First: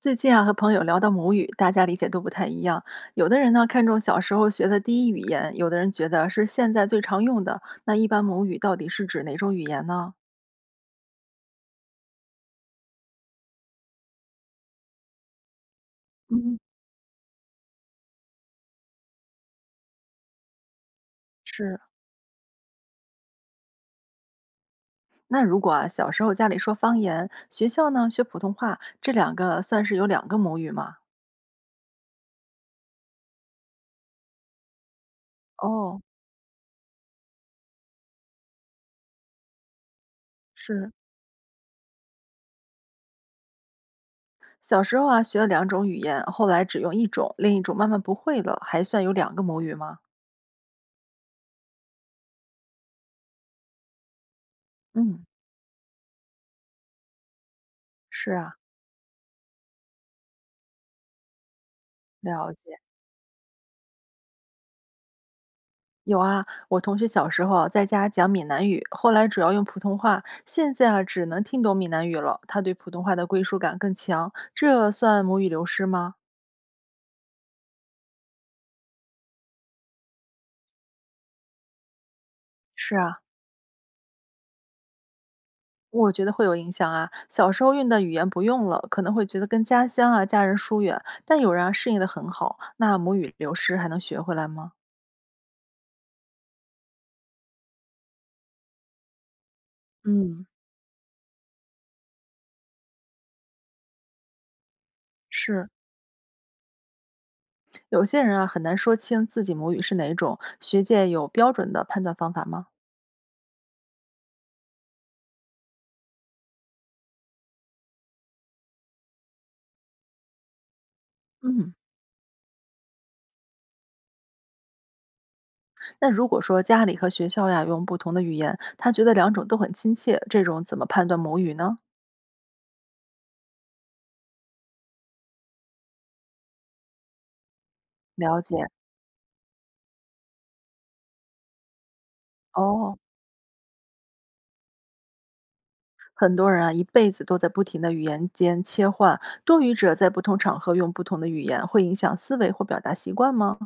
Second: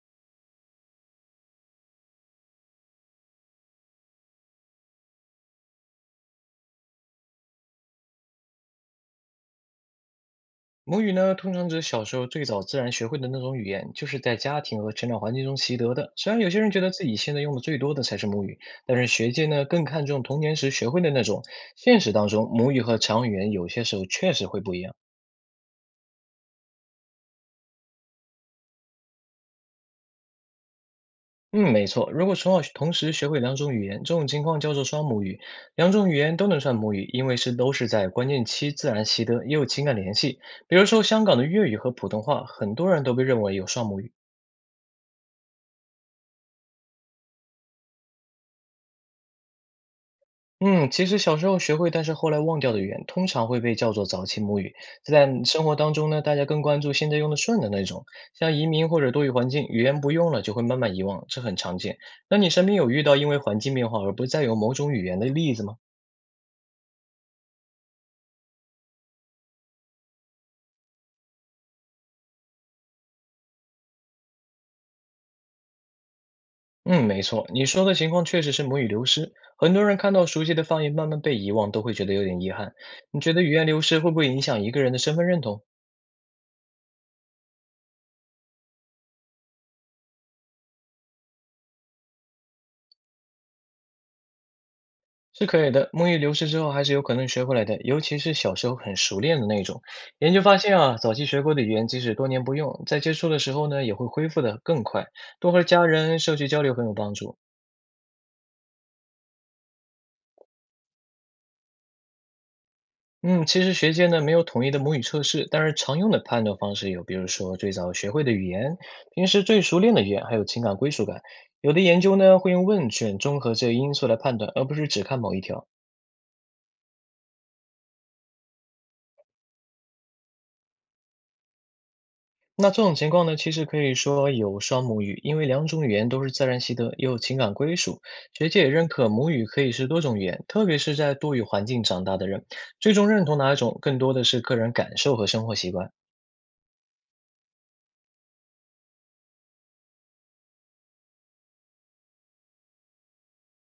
最近啊，和朋友聊到母语，大家理解都不太一样。有的人呢看重小时候学的第一语言，有的人觉得是现在最常用的。那一般母语到底是指哪种语言呢？母语呢，通常指小时候最早自然学会的那种语言，就是在家庭和成长环境中习得的。虽然有嗯，些人觉得自己现在用的最多的才是母语，但是学界呢更看重童年时学会的那种。是，现实当中，母语和常语言有些时候确实会不一样。那如果啊小时候家里说方言，学校呢学普通话，这两个算是有两个母语吗？嗯，没错。如果从小同时学会两种语言，这种情况叫做双母语。两哦，种语言都能算母语，因为是都是在关键期自然习得，也有情感联系。比如是，说香港的粤语和普通话，很多人都被认为有双母语。小时候啊学了两种语言，后来只用一种，另一种慢慢不会了，还算有两个母语吗？嗯，其实小时候学会，但是后来忘掉的语言，通常会被叫做早期母语。嗯，在生活当中呢，大家更关注现在用的顺的那种，是像啊，移民或者多语环境，语言不用了就会慢慢遗忘，这很常见。那你了身解。边有遇到因为环境变化而不再有某种语言的例子吗？有啊，我同学小时候啊在家讲闽南语，后来主要用普通话，现在啊只能听懂闽南语了。他对普通话的归属感更强，这算母语流失吗？嗯，没错，你说的情况确实是母语流失，很多人看到熟悉的方言慢慢被遗忘，都会觉得有点遗憾。是啊，你觉得语言流失会不会影响一个人的身份认同？我觉得会有影响啊。小时候用的语言不用了，可能会觉得跟家乡啊、家人疏远，但有人啊适应得很好，那母语流失还能学回来吗？是可以的，母语流失之后还是有可能学回来的，尤其是小时候很熟练的那种。研究嗯，发现啊，早期学过的语言，即使多年不用，在接触的时候呢，也会恢复的更快。多和是，家人、社区交流很有帮助。有些人啊很难说清自己母语是哪种，学界有标准的判断方法吗？嗯，其实学界呢没有统一的母语测试，但是常用的判断方式有，比如说最早学会的语言、平时最熟练的语言，还有情感归属感。有嗯。的研究呢会用问卷综合这些因素来判断，而不是只看某一条。那如果说家里和学校呀用不同的语言，他觉得两种都很亲切，这种怎么判断母语呢？那这种情况呢，其实可以说有双母语，因为两种语言都是自然习得，也有情感归属。了学界解也认可母语可以是多种语言，特别是在多语环境长大的人，最哦，终认同哪一种，更多的是个人感受和生活习惯。很多人啊一辈子都在不停的语言间切换，多语者在不同场合用不同的语言，会影响思维或表达习惯吗？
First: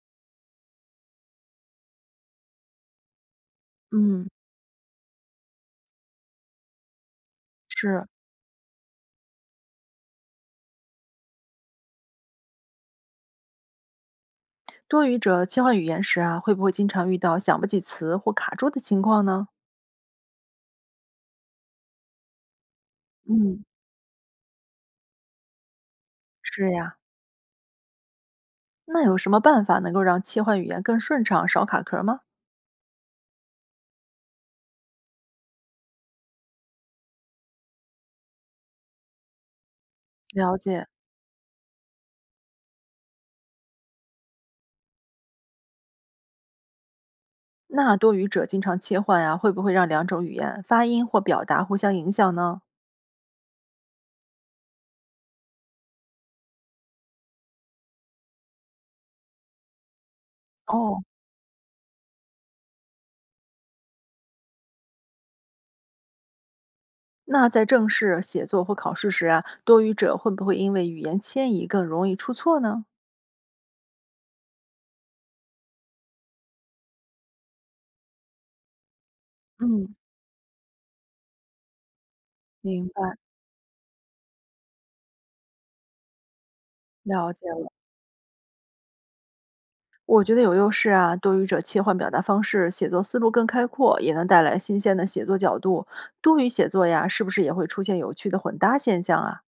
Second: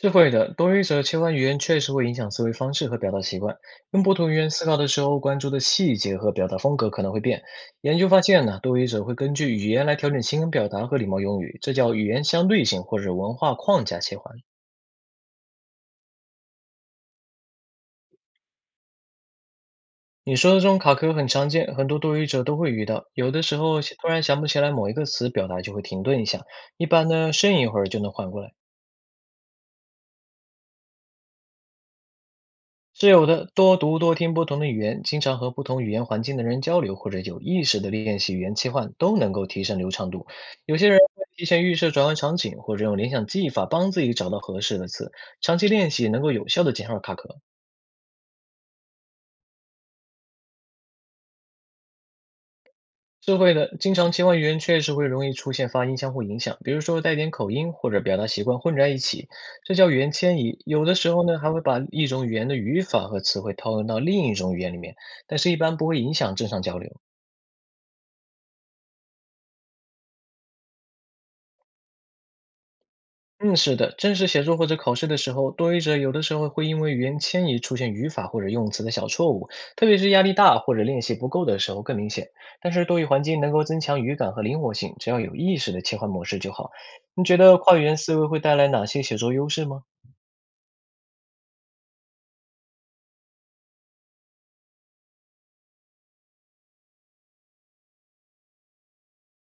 是会的，多语者切换语言确实会影响思维方式和表达习惯。用不嗯，同语言思考的时候，关注的细节和表达风格可能会变。研是。究发现呢，多语者会根据语言来调整情感表达和礼貌用语，这叫语言相对性或者文化框架切换。多语者切换语言时啊，会不会经常遇到想不起词或卡住的情况呢？你说的这种卡壳很常见，很多多语者都会遇到。有的时嗯，候想突然想不起来某一个词，表达就会停顿一下，是一呀。般呢，深一会儿就能缓过来。那有什么办法能够让切换语言更顺畅，少卡壳吗？是有的，多读多听不同的语言，经常和不同语言环境的人交流，或者有意识的练习语言切换，都能够提升流畅度。了有解。些人会提前预设转换场景，或者用联想记忆法帮自己找到合适的词，长期练习能够有效的减少卡壳。那多语者经常切换啊，会不会让两种语言发音或表达互相影响呢？是会的，经常切换语言确实会容易出现发音相互影响，比如说带点口音或者表达习惯混在一起，这叫语言迁移。有的哦，时候呢，还会把一种语言的语法和词汇套用到另一种语言里面，但是一般不会影响正常交流。那在正式写作或考试时啊，多语者会不会因为语言迁移更容易出错呢？嗯，是的，正式写作或者考试的时候，多语者有的时候会因为语言迁移出现语法或者用词的小错误，特嗯，别是压力大或者练习不够的时候更明显。但是明多语白，环境能够增强语感和灵活性，只要有意识的切换模式就好。你了觉解得了。跨语言思维会带来哪些写作优势吗？我觉得有优势啊，多语者切换表达方式，写作思路更开阔，也能带来新鲜的写作角度。多语写作呀，是不是也会出现有趣的混搭现象啊？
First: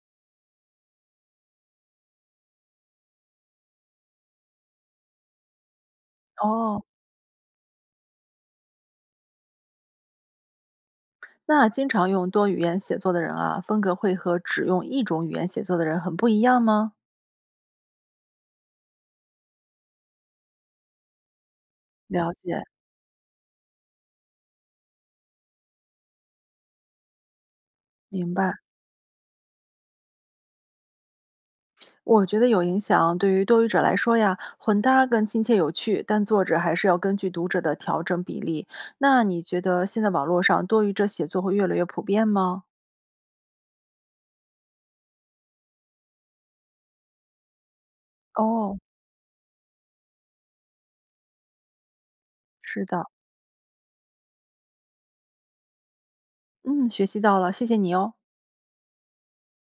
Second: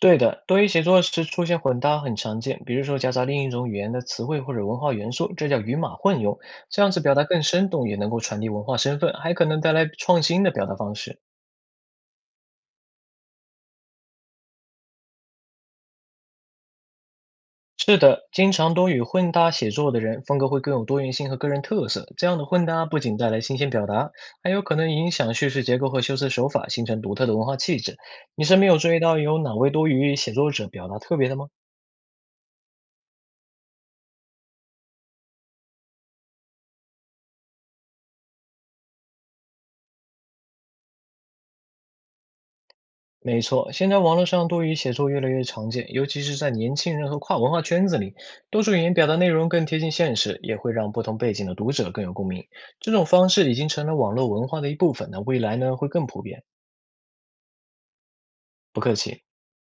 对的，多语写作时出现混搭很常见，比如说夹杂另一种语言的词汇或者文化元素，这叫语码混用。哦，这样子表达更生动，也能够传递文化身份，还可能带来创新的表达方式。那经常用多语言写作的人啊，风格会和只用一种语言写作的人很不一样吗？是的，经常多与混搭写作的人，风格会更有多元性和个人特色。这了样的解，混搭不仅带来新鲜表达，还有可能影响叙事结构和修辞手法，形成独特的文化气质。明你白。身边有注意到有哪位多语写作者表达特别的吗？我觉得有影响。对于多语者来说呀，混搭更亲切有趣，但作者还是要根据读者的调整比例。那你觉得现在网络上多语者写作会越来越普遍吗？没错，现在网络上多语写作越来越常见，尤其是在年轻人和跨文化圈子里，多种哦，语言表达内容更贴近现实，也会让不同背景的读者更有共鸣。是这的，种方式已经成了网络文化的一部分，那未来呢会更普遍。嗯，学习到了，谢谢你哦。不客气。